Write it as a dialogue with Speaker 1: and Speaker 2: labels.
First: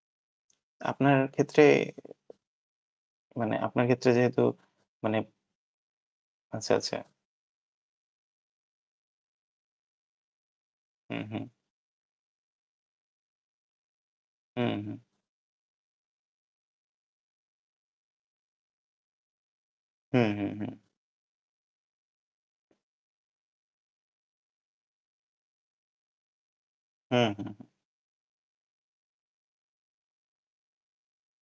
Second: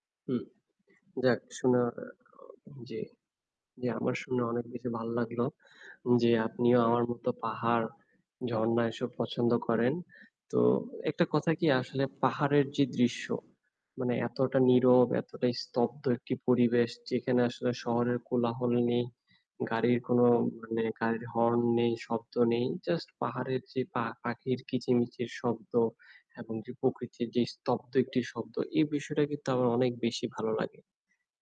Speaker 1: হুম,
Speaker 2: আপনার
Speaker 1: যাক
Speaker 2: ক্ষেত্রে
Speaker 1: শোনা এ অ জী
Speaker 2: মানে আপনার
Speaker 1: জি
Speaker 2: ক্ষেত্রে
Speaker 1: আমার
Speaker 2: যেহেতু
Speaker 1: শুনে অনেক বেশি ভাল
Speaker 2: মানে
Speaker 1: লাগলো। যে
Speaker 2: আচ্ছা,
Speaker 1: আপনিও
Speaker 2: আচ্ছা।
Speaker 1: আমার মত পাহাড়, ঝরণা এসব পছন্দ করেন। তো
Speaker 2: হু,
Speaker 1: একটা
Speaker 2: হু।
Speaker 1: কথা কি আসলে পাহাড়ের যে দৃশ্য মানে এতটা
Speaker 2: হুউ, হু।
Speaker 1: নীরব, এতটাই স্তব্ধ একটি পরিবেশ। যেখানে আসলে শহরের কোলাহল নেই, গাড়ির
Speaker 2: হু,
Speaker 1: কোনো
Speaker 2: হু, হু।
Speaker 1: মানে গাড়ির হর্ন নেই, শব্দ নেই। জাস্ট পাহাড়ের যে পা পাখির কিচমিচির শব্দ। এবং যে
Speaker 2: হু,
Speaker 1: প্রকৃতির যে
Speaker 2: হু, হু।
Speaker 1: স্তব্ধ একটি শব্দ এ বিষয়টা কিন্তু আমার অনেক বেশি ভালো লাগে।